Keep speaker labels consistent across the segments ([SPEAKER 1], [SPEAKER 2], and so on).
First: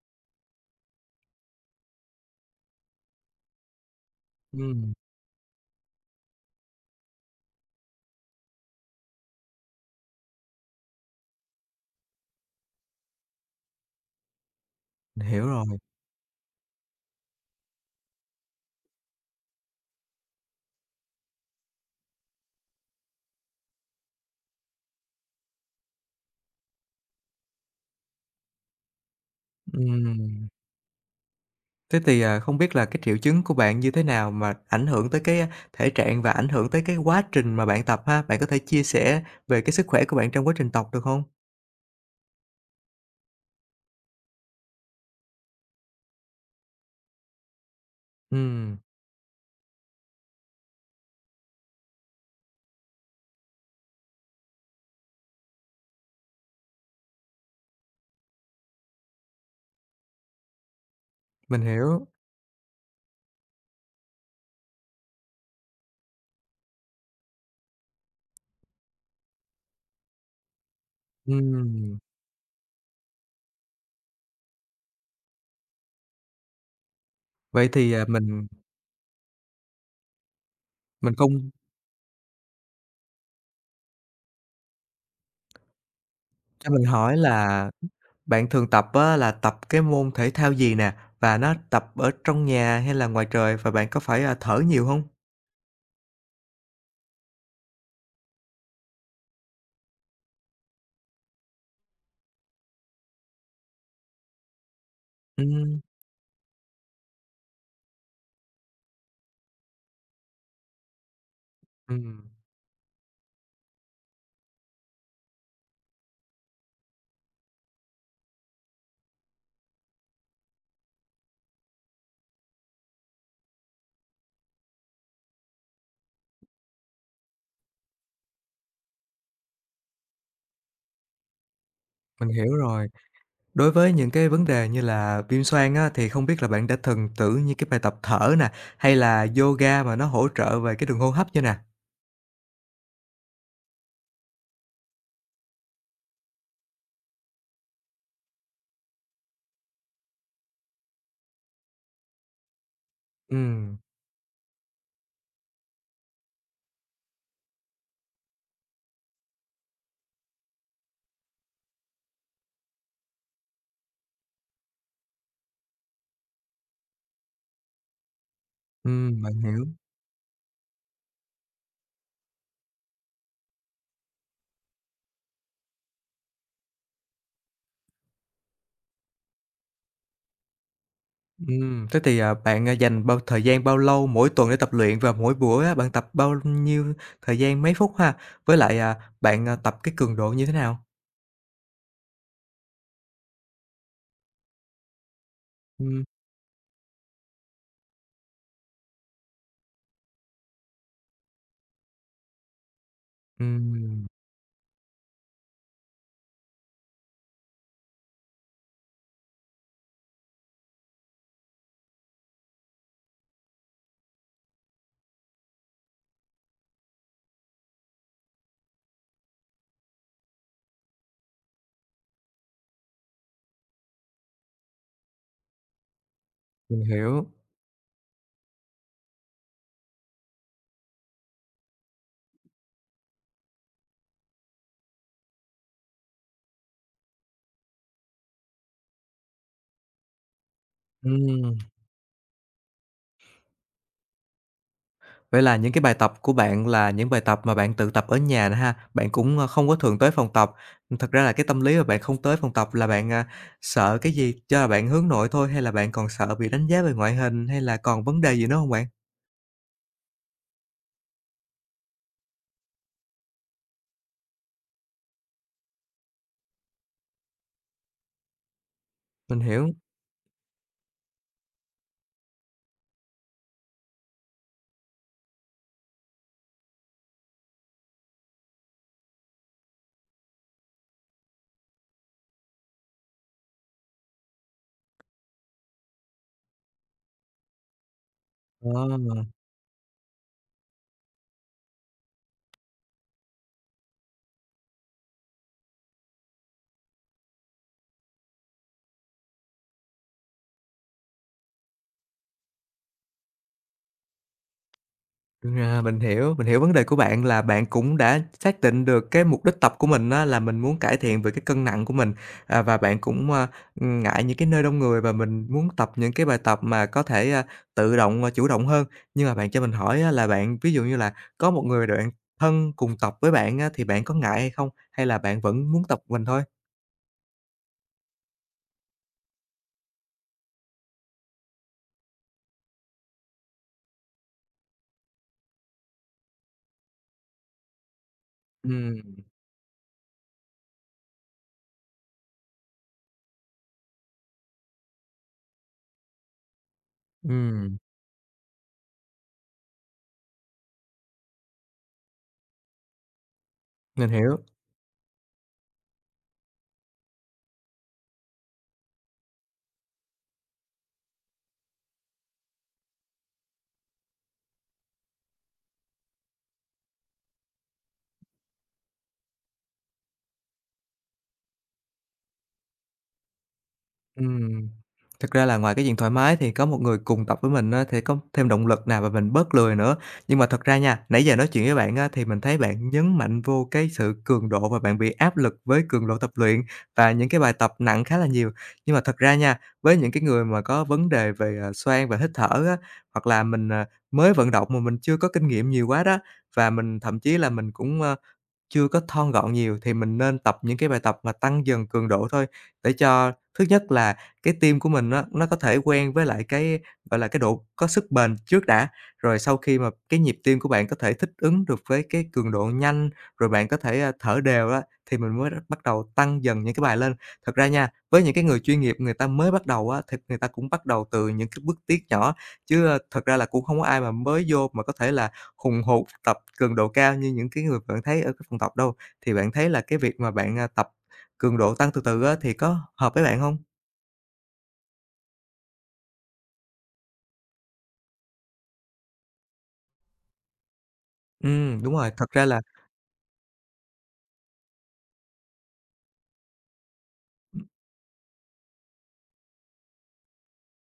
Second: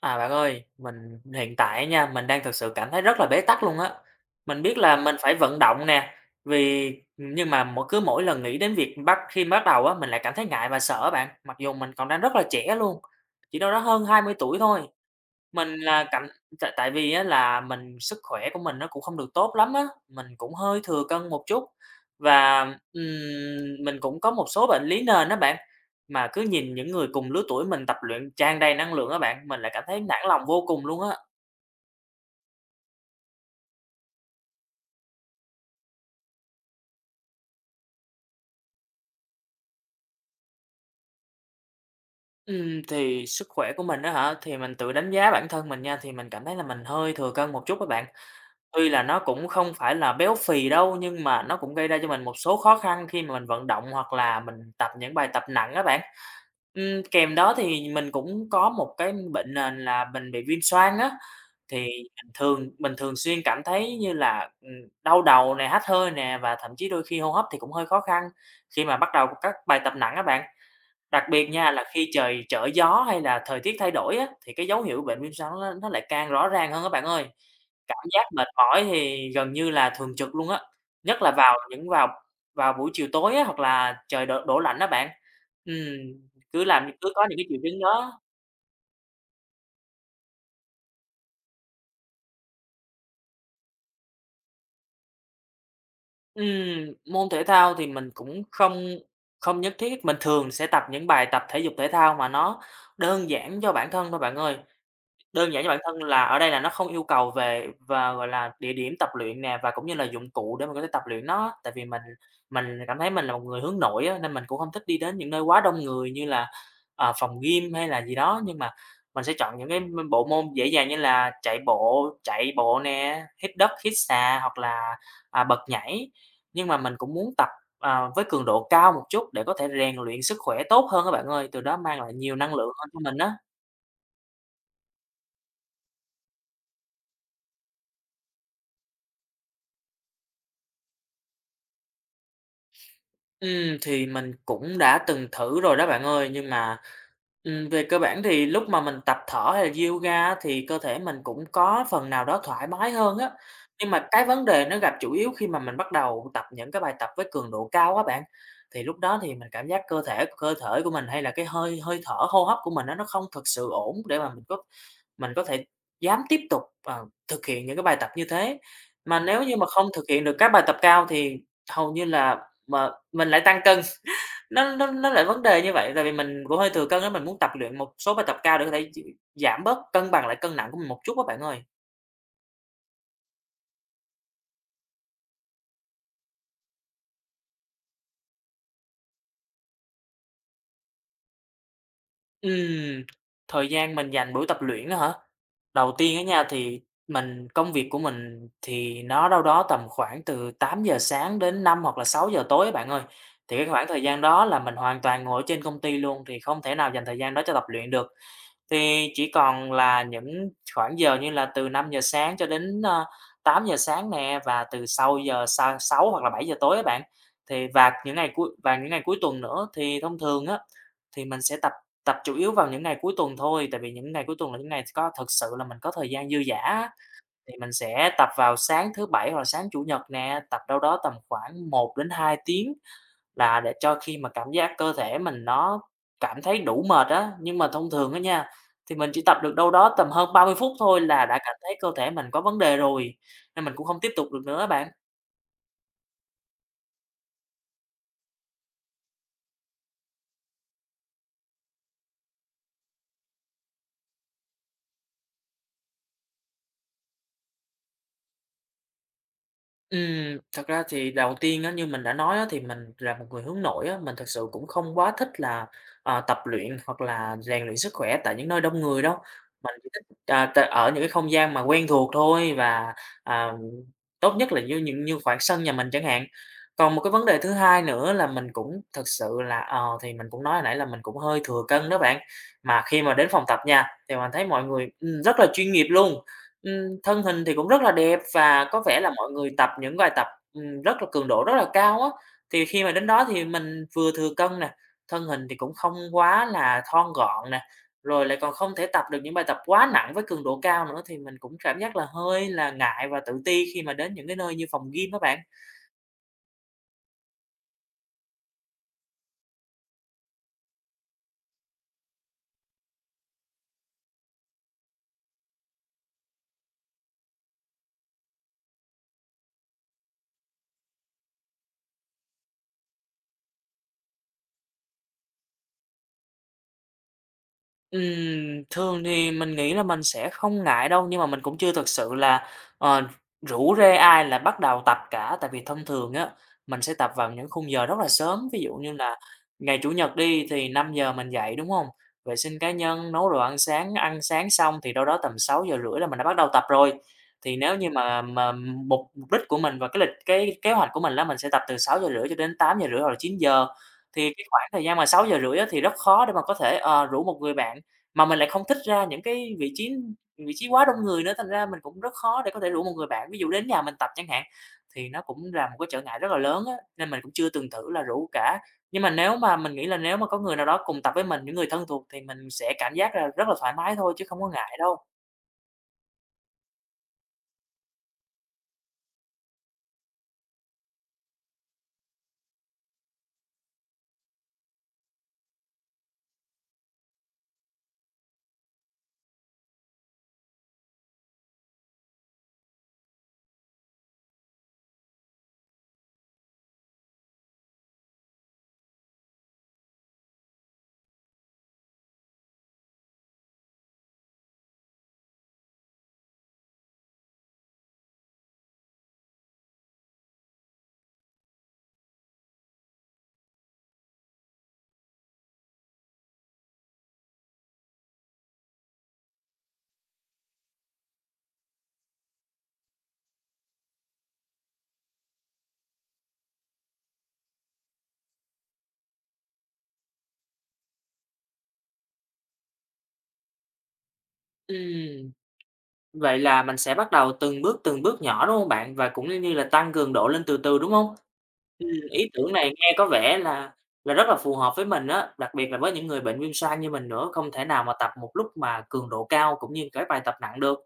[SPEAKER 1] À, bạn ơi, mình hiện tại nha, mình đang thực sự cảm thấy rất là bế tắc luôn á. Mình biết
[SPEAKER 2] Ừm,
[SPEAKER 1] là mình phải vận động nè, vì nhưng mà cứ mỗi lần nghĩ đến việc khi bắt đầu á, mình lại cảm thấy ngại và sợ bạn, mặc dù mình còn đang rất là trẻ luôn, chỉ đâu đó hơn 20 tuổi thôi.
[SPEAKER 2] mình hiểu rồi.
[SPEAKER 1] Mình là cảm tại tại vì á, là mình sức khỏe của mình nó cũng không được tốt lắm á, mình cũng hơi thừa cân một chút và, mình cũng có một số bệnh lý nền đó bạn. Mà cứ nhìn những người cùng lứa tuổi mình tập luyện tràn đầy năng lượng á bạn, mình lại cảm thấy nản lòng
[SPEAKER 2] Ừm,
[SPEAKER 1] vô cùng luôn á.
[SPEAKER 2] Không biết là cái triệu chứng của bạn như thế nào mà ảnh hưởng tới thể trạng và ảnh hưởng tới cái quá trình mà bạn tập ha? Bạn có thể chia sẻ về cái sức khỏe của bạn trong quá trình tập được hông?
[SPEAKER 1] Thì sức khỏe của mình đó hả, thì mình tự đánh giá bản thân mình nha, thì mình cảm thấy là mình hơi thừa cân một chút các bạn.
[SPEAKER 2] Ừm,
[SPEAKER 1] Tuy là nó cũng không phải là béo phì đâu, nhưng mà nó cũng gây ra cho mình một số khó khăn khi mà mình vận động hoặc là mình tập những bài tập nặng á bạn. Kèm đó thì mình cũng có một cái bệnh nền là mình bị viêm xoang á,
[SPEAKER 2] mình
[SPEAKER 1] thì
[SPEAKER 2] hiểu.
[SPEAKER 1] mình thường xuyên cảm thấy như là, đau đầu nè, hắt hơi nè và thậm chí đôi khi hô hấp thì cũng hơi khó khăn khi mà bắt đầu các bài tập nặng á bạn. Đặc biệt nha là
[SPEAKER 2] Ừm,
[SPEAKER 1] khi trời trở gió hay là thời tiết thay đổi á, thì cái dấu hiệu bệnh viêm xoang nó lại càng rõ ràng hơn các bạn ơi.
[SPEAKER 2] vậy thì,
[SPEAKER 1] Cảm
[SPEAKER 2] à,
[SPEAKER 1] giác
[SPEAKER 2] mình
[SPEAKER 1] mệt mỏi thì gần như là thường trực luôn á,
[SPEAKER 2] mình
[SPEAKER 1] nhất là
[SPEAKER 2] không
[SPEAKER 1] vào những vào vào buổi chiều tối á, hoặc là trời đổ đổ lạnh đó bạn. Ừm,
[SPEAKER 2] cho mình
[SPEAKER 1] Cứ
[SPEAKER 2] hỏi
[SPEAKER 1] có những cái triệu
[SPEAKER 2] là
[SPEAKER 1] chứng đó.
[SPEAKER 2] bạn thường tập á là tập cái môn thể thao gì nè? Và nó tập ở trong nhà hay là ngoài trời và bạn có phải, thở nhiều hông?
[SPEAKER 1] Môn thể thao thì mình cũng không không nhất thiết, mình thường sẽ tập những bài tập thể dục thể thao mà nó đơn giản cho bản thân thôi bạn ơi. Đơn giản cho bản
[SPEAKER 2] Ừm,
[SPEAKER 1] thân là ở đây là nó không yêu cầu về và, gọi là, địa điểm tập luyện nè, và cũng như là dụng cụ để mình có thể tập luyện nó. Tại vì mình
[SPEAKER 2] ừm,
[SPEAKER 1] mình cảm thấy mình là một người hướng nội á, nên mình cũng không thích đi đến những nơi quá đông người như là, phòng gym hay là gì đó. Nhưng mà mình sẽ chọn những cái bộ môn dễ dàng như là chạy bộ nè, hít đất, hít xà hoặc là, bật nhảy. Nhưng mà mình cũng muốn tập, với cường độ cao một chút để có thể rèn luyện sức khỏe tốt hơn các bạn ơi, từ đó mang lại
[SPEAKER 2] mình
[SPEAKER 1] nhiều năng
[SPEAKER 2] hiểu
[SPEAKER 1] lượng hơn
[SPEAKER 2] rồi.
[SPEAKER 1] cho mình á.
[SPEAKER 2] Đối với những cái vấn đề như là viêm xoang á, thì không biết là bạn đã từng thử như cái bài tập thở nè, hay là yoga mà nó hỗ trợ về cái đường hô hấp như nè?
[SPEAKER 1] Thì mình cũng đã từng thử rồi đó bạn ơi, nhưng mà, về cơ bản thì lúc mà mình tập thở hay là yoga thì cơ thể mình cũng có phần nào đó thoải mái hơn á.
[SPEAKER 2] Ừm,
[SPEAKER 1] Nhưng mà cái vấn đề nó gặp chủ yếu khi mà mình bắt đầu tập những cái bài tập với cường độ cao á bạn, thì lúc đó thì mình cảm giác cơ thể của mình hay là cái hơi hơi thở, hô hấp của mình á, nó không thực sự ổn để mà mình có thể dám tiếp tục, thực hiện những cái bài tập như thế. Mà
[SPEAKER 2] mình
[SPEAKER 1] nếu như
[SPEAKER 2] hiểu.
[SPEAKER 1] mà không thực hiện được các bài tập cao thì hầu như là mà mình lại tăng cân, nó lại vấn đề như vậy, tại vì mình cũng hơi thừa cân á, mình muốn tập luyện một số bài tập cao để có thể giảm bớt, cân bằng lại cân nặng của mình một chút á bạn ơi.
[SPEAKER 2] Bạn, dành bao thời gian bao lâu mỗi tuần để tập luyện và mỗi buổi á, bạn tập bao nhiêu thời gian, mấy phút ha? Với lại, à, bạn, tập cái cường độ như thế nào?
[SPEAKER 1] Ừm, Thời gian mình dành buổi tập luyện á hả? Đầu
[SPEAKER 2] Ừm,
[SPEAKER 1] tiên á nha, thì công việc của mình thì nó đâu đó tầm khoảng từ 8 giờ sáng đến 5 hoặc là 6 giờ tối á bạn ơi, thì cái khoảng thời
[SPEAKER 2] ừm,
[SPEAKER 1] gian đó là mình hoàn toàn ngồi ở trên công ty luôn, thì không thể nào dành thời gian đó cho tập luyện được. Thì chỉ còn là những khoảng giờ như là từ 5 giờ sáng cho đến, 8 giờ sáng nè, và từ sau giờ 6 hoặc là 7 giờ tối á bạn. Thì và những ngày cuối tuần nữa thì thông thường á, thì mình sẽ tập tập chủ yếu vào những ngày cuối tuần thôi, tại vì những ngày cuối tuần là những ngày có thực sự là mình có thời gian dư dả
[SPEAKER 2] mình
[SPEAKER 1] á,
[SPEAKER 2] hiểu.
[SPEAKER 1] thì mình sẽ tập vào sáng thứ Bảy hoặc là sáng Chủ nhật nè, tập đâu đó tầm khoảng 1 đến 2 tiếng là để cho khi mà cảm giác cơ thể mình nó cảm thấy đủ mệt á. Nhưng mà thông thường á nha, thì mình chỉ tập được đâu đó tầm hơn 30 phút thôi là đã cảm
[SPEAKER 2] Ừm.
[SPEAKER 1] thấy cơ thể mình có vấn đề rồi, nên mình cũng không tiếp tục được nữa bạn.
[SPEAKER 2] Vậy là những cái bài tập của bạn là những bài tập mà bạn tự tập ở nhà nè ha, bạn cũng, không có thường tới phòng tập. Thật ra là cái tâm lý mà bạn không tới phòng tập là bạn, sợ cái gì? Do là bạn hướng nội thôi hay là bạn còn sợ bị đánh giá về ngoại hình hay là còn vấn đề gì nữa không bạn?
[SPEAKER 1] Thật ra thì đầu tiên á, như mình đã nói á, thì mình là một người hướng nội á, mình thật sự cũng không quá thích là, tập luyện hoặc là rèn luyện sức khỏe tại những nơi đông người đâu.
[SPEAKER 2] Mình hiểu.
[SPEAKER 1] Mình chỉ thích, à, t ở những cái không gian mà quen thuộc thôi và, à, tốt nhất là như khoảng sân nhà mình chẳng hạn. Còn một cái vấn đề thứ hai nữa là mình cũng thật sự là, thì mình cũng nói hồi nãy là mình cũng hơi thừa cân đó bạn. Mà khi mà đến phòng tập nha, thì mình thấy mọi người, rất là chuyên nghiệp luôn. Thân hình thì cũng rất là đẹp và có
[SPEAKER 2] Ờ.
[SPEAKER 1] vẻ là mọi người tập những bài tập, rất là cường độ rất là cao á. Thì khi mà đến đó thì mình vừa thừa cân nè, thân hình thì cũng không quá là thon gọn nè, rồi lại còn không thể tập được những bài tập quá nặng với cường độ cao nữa, thì mình cũng cảm giác là hơi là ngại và tự ti khi mà đến những cái nơi như phòng gym đó bạn.
[SPEAKER 2] À, mình hiểu vấn đề của bạn là bạn cũng đã xác định được cái mục đích tập của mình á, là mình muốn cải thiện về cái cân nặng của mình, à, và bạn cũng, ngại những cái nơi đông người và mình muốn tập những cái bài tập mà có thể, tự động, chủ động hơn. Nhưng mà bạn cho mình hỏi á, là bạn ví dụ như là có một người bạn thân cùng tập với bạn á, thì bạn có ngại hay không? Hay là bạn vẫn muốn tập mình thôi?
[SPEAKER 1] Thường thì mình nghĩ là mình sẽ không ngại đâu, nhưng mà mình cũng chưa thực sự là, ờ, rủ rê ai là bắt đầu tập cả. Tại vì thông thường á, mình sẽ tập vào những khung giờ rất là sớm, ví dụ như
[SPEAKER 2] Ừm,
[SPEAKER 1] là ngày Chủ nhật đi thì 5 giờ mình dậy, đúng không? Vệ sinh cá nhân, nấu đồ ăn sáng xong thì đâu đó tầm 6 giờ rưỡi là mình đã bắt đầu tập rồi. Thì nếu
[SPEAKER 2] ừm,
[SPEAKER 1] như mà mục mục đích của mình và cái kế hoạch của mình là mình sẽ tập từ 6 giờ rưỡi cho đến 8 giờ rưỡi hoặc là 9 giờ,
[SPEAKER 2] mình
[SPEAKER 1] thì
[SPEAKER 2] hiểu.
[SPEAKER 1] cái khoảng thời gian mà 6:30 á thì rất khó để mà có thể, rủ một người bạn, mà mình lại không thích ra những cái vị trí quá đông người nữa, thành ra mình cũng rất khó để có thể rủ một người bạn, ví dụ đến nhà mình tập chẳng hạn, thì nó cũng là một cái trở ngại rất là lớn á, nên mình cũng chưa từng thử là rủ cả. Nhưng mà nếu mà mình nghĩ là nếu mà có người nào đó cùng tập với mình, những người thân thuộc thì mình sẽ cảm giác là rất là thoải mái thôi chứ không có
[SPEAKER 2] Ừm,
[SPEAKER 1] ngại đâu.
[SPEAKER 2] thực ra là ngoài cái chuyện thoải mái thì có một người cùng tập với mình á, thì có thêm động lực nào và mình bớt lười nữa. Nhưng mà thật ra nha, nãy giờ nói chuyện với bạn á, thì mình thấy bạn nhấn mạnh vô cái sự cường độ và bạn bị áp lực với cường độ tập luyện và những cái bài tập nặng khá là nhiều. Nhưng mà thật ra nha, với những cái người mà có vấn đề về, xoang và hít thở á, hoặc là mình, mới vận động mà mình chưa có kinh nghiệm nhiều quá đó, và mình thậm chí là mình cũng, chưa có thon gọn nhiều thì mình nên tập những cái bài tập mà tăng dần cường độ thôi, để cho thứ nhất là cái tim của mình nó có thể quen với lại cái, gọi là, cái độ có sức bền trước đã. Rồi sau khi mà cái nhịp tim của bạn có thể thích ứng được với cái cường độ nhanh, rồi bạn có thể, thở đều á, thì mình mới bắt đầu tăng dần những cái bài lên. Thật ra nha, với những cái người chuyên nghiệp người ta mới bắt đầu á, thì người ta cũng bắt đầu từ những cái bước tiết nhỏ, chứ, thật ra là cũng không có ai mà mới vô mà có thể là hùng hục, tập cường độ cao như những cái người bạn thấy ở cái phòng tập đâu. Thì bạn thấy là cái việc mà bạn, tập cường độ tăng từ từ á, thì có hợp với bạn không?
[SPEAKER 1] Ừm, Vậy là mình sẽ bắt đầu từng bước nhỏ, đúng không bạn? Và cũng như là tăng cường độ lên từ từ, đúng không?
[SPEAKER 2] Đúng rồi,
[SPEAKER 1] Ý
[SPEAKER 2] thật ra
[SPEAKER 1] tưởng
[SPEAKER 2] là
[SPEAKER 1] này nghe có vẻ là rất là phù hợp với mình á, đặc biệt là với những người bệnh viêm xoang như mình nữa, không thể
[SPEAKER 2] ừm,
[SPEAKER 1] nào mà tập một lúc mà cường độ cao cũng như cái bài tập nặng được.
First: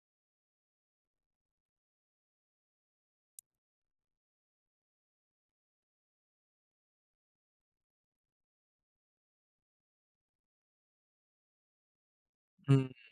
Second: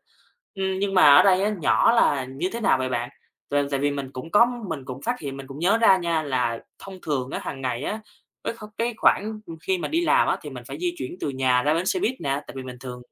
[SPEAKER 1] Nhưng mà ở đây á, nhỏ là như thế nào vậy bạn? Tại tại vì mình cũng phát hiện, mình cũng nhớ ra nha, là thông thường á, hàng ngày á, cái khoảng khi mà đi làm á, thì mình phải di chuyển từ nhà ra bến xe buýt nè, tại vì mình thường,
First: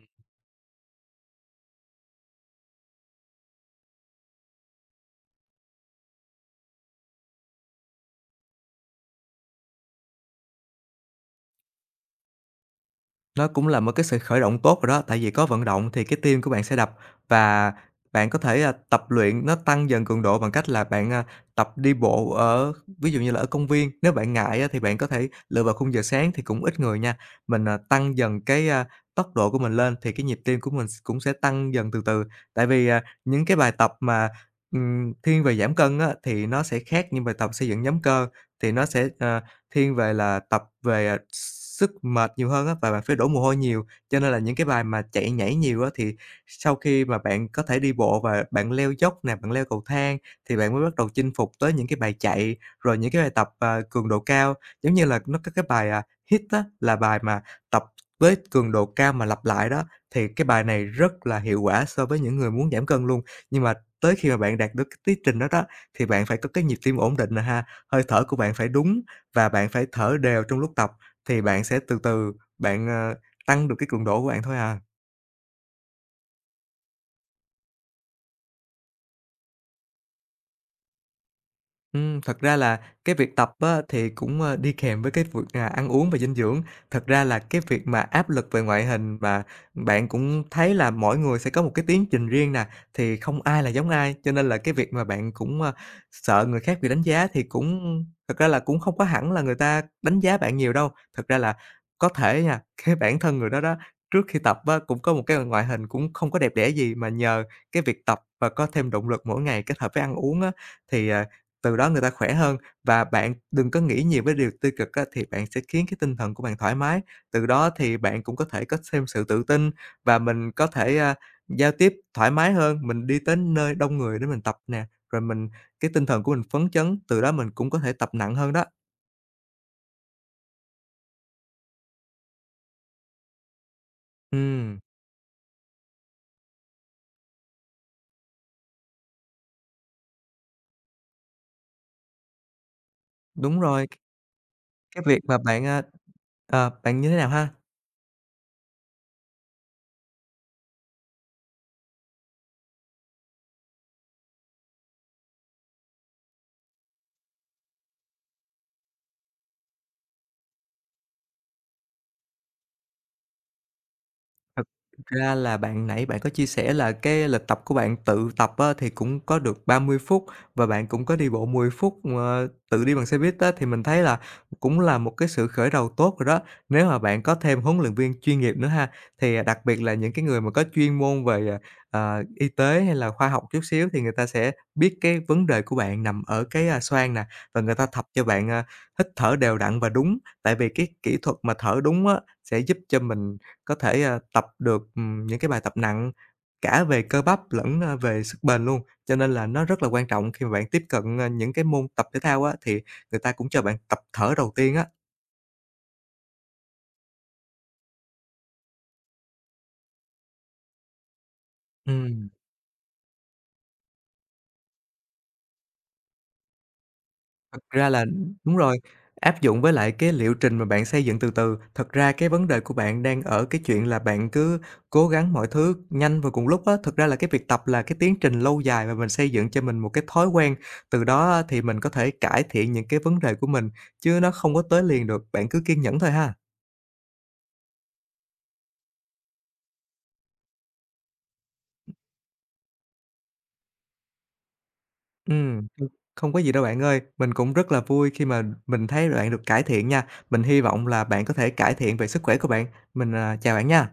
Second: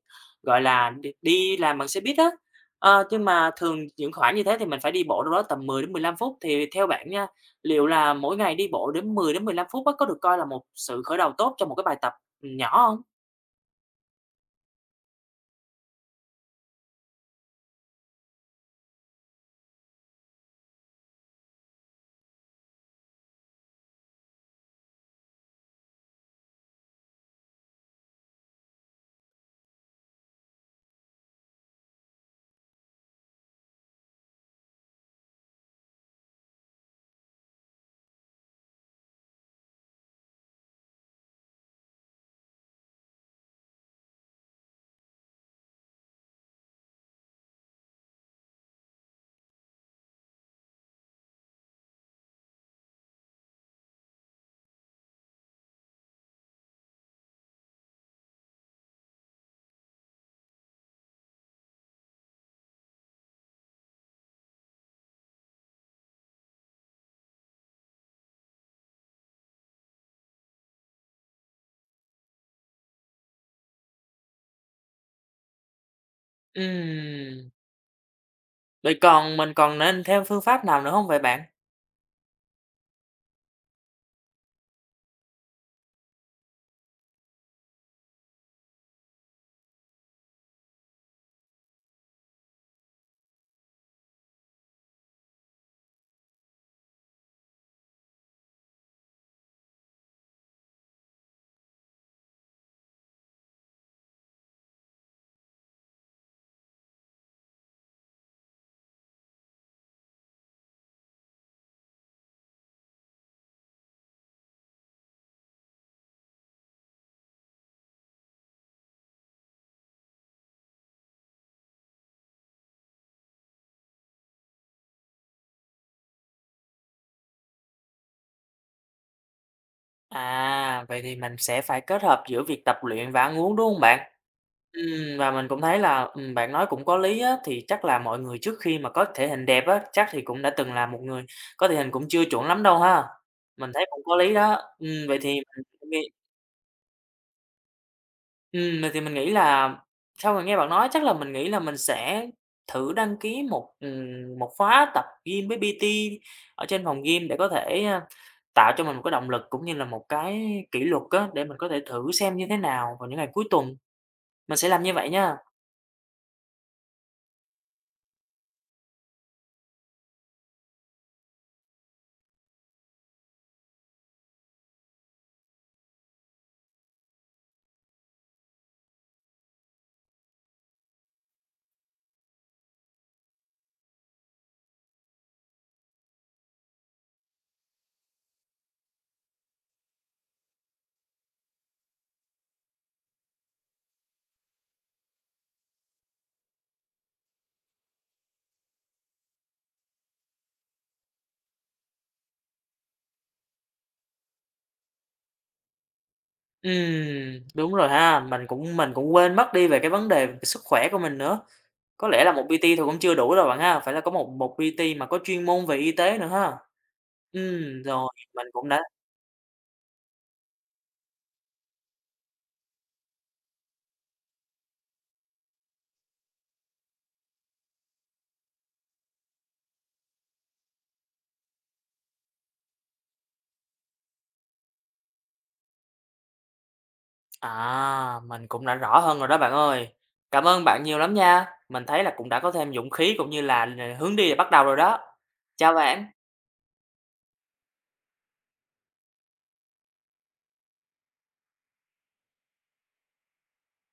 [SPEAKER 1] gọi là, đi đi làm bằng xe buýt á. Nhưng mà thường những khoảng như thế thì mình phải đi bộ đâu đó tầm 10 đến 15 phút, thì theo bạn nha, liệu là mỗi ngày đi bộ đến 10 đến 15 phút á, có được coi là một sự khởi đầu tốt cho một cái bài tập nhỏ hông?
[SPEAKER 2] nó cũng là một cái sự khởi động tốt rồi đó, tại vì có vận động thì cái tim của bạn sẽ đập và bạn có thể, tập luyện nó tăng dần cường độ bằng cách là bạn, tập đi bộ ở ví dụ như là ở công viên. Nếu bạn ngại á thì bạn có thể lựa vào khung giờ sáng thì cũng ít người nha, mình, tăng dần tốc độ của mình lên thì cái nhịp tim của mình cũng sẽ tăng dần từ từ. Tại vì, những cái bài tập mà, thiên về giảm cân á thì nó sẽ khác những bài tập xây dựng nhóm cơ, thì nó sẽ, thiên về là tập về, sức mệt nhiều hơn á, và bạn phải đổ mồ hôi nhiều, cho nên là những cái bài mà chạy nhảy nhiều á, thì sau khi mà bạn có thể đi bộ và bạn leo dốc nè, bạn leo cầu thang thì bạn mới bắt đầu chinh phục tới những cái bài chạy, rồi những cái bài tập, cường độ cao. Giống như là nó có cái bài, HIIT á, là bài mà tập với cường độ cao mà lặp lại đó, thì cái bài này rất là hiệu quả so với những người muốn giảm cân luôn. Nhưng mà tới khi mà bạn đạt được cái tiến trình đó đó, thì bạn phải có cái nhịp tim ổn định nè ha, hơi thở của bạn phải đúng và bạn phải thở đều trong lúc tập thì bạn sẽ từ từ bạn, tăng được cái cường độ của bạn thôi à.
[SPEAKER 1] Ừm, Vậy còn mình còn nên thêm phương pháp nào nữa hông vậy bạn?
[SPEAKER 2] Thật ra là cái việc tập á, thì cũng, đi kèm với cái việc, ăn uống và dinh dưỡng. Thật ra là cái việc mà áp lực về ngoại hình và bạn cũng thấy là mỗi người sẽ có một cái tiến trình riêng nè, thì không ai là giống ai, cho nên là cái việc mà bạn cũng, sợ người khác bị đánh giá thì cũng thật ra là cũng không có hẳn là người ta đánh giá bạn nhiều đâu. Thật ra là có thể nha, cái bản thân người đó đó, trước khi tập á, cũng có một cái ngoại hình cũng không có đẹp đẽ gì, mà nhờ cái việc tập và có thêm động lực mỗi ngày kết hợp với ăn uống á, thì, từ đó người ta khỏe hơn và bạn đừng có nghĩ nhiều với điều tiêu cực á, thì bạn sẽ khiến cái tinh thần của bạn thoải mái. Từ đó thì bạn cũng có thể có thêm sự tự tin và mình có thể, giao tiếp thoải mái hơn, mình đi tới nơi đông người để mình tập nè, rồi mình cái tinh thần của mình phấn chấn, từ đó mình cũng có thể tập nặng hơn đó.
[SPEAKER 1] À, vậy thì mình sẽ phải kết hợp giữa việc tập luyện và ăn uống, đúng hông bạn?
[SPEAKER 2] Ừm,
[SPEAKER 1] Và mình cũng thấy là, bạn nói cũng có lý á, thì chắc là mọi người trước khi mà có thể hình đẹp á, chắc thì cũng đã từng là một người có thể hình cũng chưa chuẩn lắm đâu ha?
[SPEAKER 2] đúng
[SPEAKER 1] Mình thấy
[SPEAKER 2] rồi,
[SPEAKER 1] cũng có lý đó.
[SPEAKER 2] cái
[SPEAKER 1] Vậy
[SPEAKER 2] việc
[SPEAKER 1] thì
[SPEAKER 2] mà
[SPEAKER 1] mình
[SPEAKER 2] bạn, bạn như thế nào ha?
[SPEAKER 1] Mình thì mình nghĩ là sau mình nghe bạn nói chắc là mình nghĩ là mình sẽ thử đăng ký một khóa tập gym với PT ở trên phòng gym để có thể, tạo cho mình một cái động lực cũng như là một cái kỷ luật á, để mình có thể thử xem như thế nào vào những ngày cuối tuần. Mình
[SPEAKER 2] Thật
[SPEAKER 1] sẽ làm như vậy
[SPEAKER 2] ra
[SPEAKER 1] nha.
[SPEAKER 2] là bạn nãy bạn có chia sẻ là cái lịch tập của bạn tự tập á, thì cũng có được 30 phút và bạn cũng có đi bộ 10 phút, tự đi bằng xe buýt á, thì mình thấy là cũng là một cái sự khởi đầu tốt rồi đó. Nếu mà bạn có thêm huấn luyện viên chuyên nghiệp nữa ha, thì, đặc biệt là những cái người mà có chuyên môn về, y tế hay là khoa học chút xíu thì người ta sẽ biết cái vấn đề của bạn nằm ở cái, xoang nè, và người ta tập cho bạn, hít thở đều đặn và đúng. Tại vì cái kỹ thuật mà thở đúng á, sẽ giúp cho mình có thể, tập được, những cái bài tập nặng cả về cơ bắp lẫn, về sức bền luôn. Cho nên là nó rất là quan trọng khi mà bạn tiếp cận, những cái môn tập thể thao á, thì người ta cũng cho bạn tập thở đầu tiên á.
[SPEAKER 1] Đúng rồi ha, mình cũng quên mất đi về cái vấn đề về sức khỏe của mình nữa. Có lẽ
[SPEAKER 2] Ừm.
[SPEAKER 1] là một PT thôi cũng chưa đủ đâu bạn ha, phải là có một một PT mà có chuyên môn về y tế nữa ha.
[SPEAKER 2] Thật ra là
[SPEAKER 1] Rồi, mình
[SPEAKER 2] đúng
[SPEAKER 1] cũng đã.
[SPEAKER 2] rồi, áp dụng với lại cái liệu trình mà bạn xây dựng từ từ. Thật ra cái vấn đề của bạn đang ở cái chuyện là bạn cứ cố gắng mọi thứ nhanh và cùng lúc á. Thực ra là cái việc tập là cái tiến trình lâu dài và mình xây dựng cho mình một cái thói quen, từ đó á thì mình có thể cải thiện những cái vấn đề của mình, chứ nó không có tới liền được, bạn cứ kiên nhẫn thôi ha.
[SPEAKER 1] À, mình cũng đã rõ hơn rồi đó bạn ơi. Cảm ơn bạn nhiều lắm nha. Mình thấy là cũng đã có thêm dũng khí cũng như là hướng đi để bắt đầu rồi đó.
[SPEAKER 2] Ừm,
[SPEAKER 1] Chào
[SPEAKER 2] ừm,
[SPEAKER 1] bạn.
[SPEAKER 2] không có gì đâu bạn ơi, mình cũng rất là vui khi mà mình thấy bạn được cải thiện nha. Mình hy vọng là bạn có thể cải thiện về sức khỏe của bạn. Mình, chào bạn nha.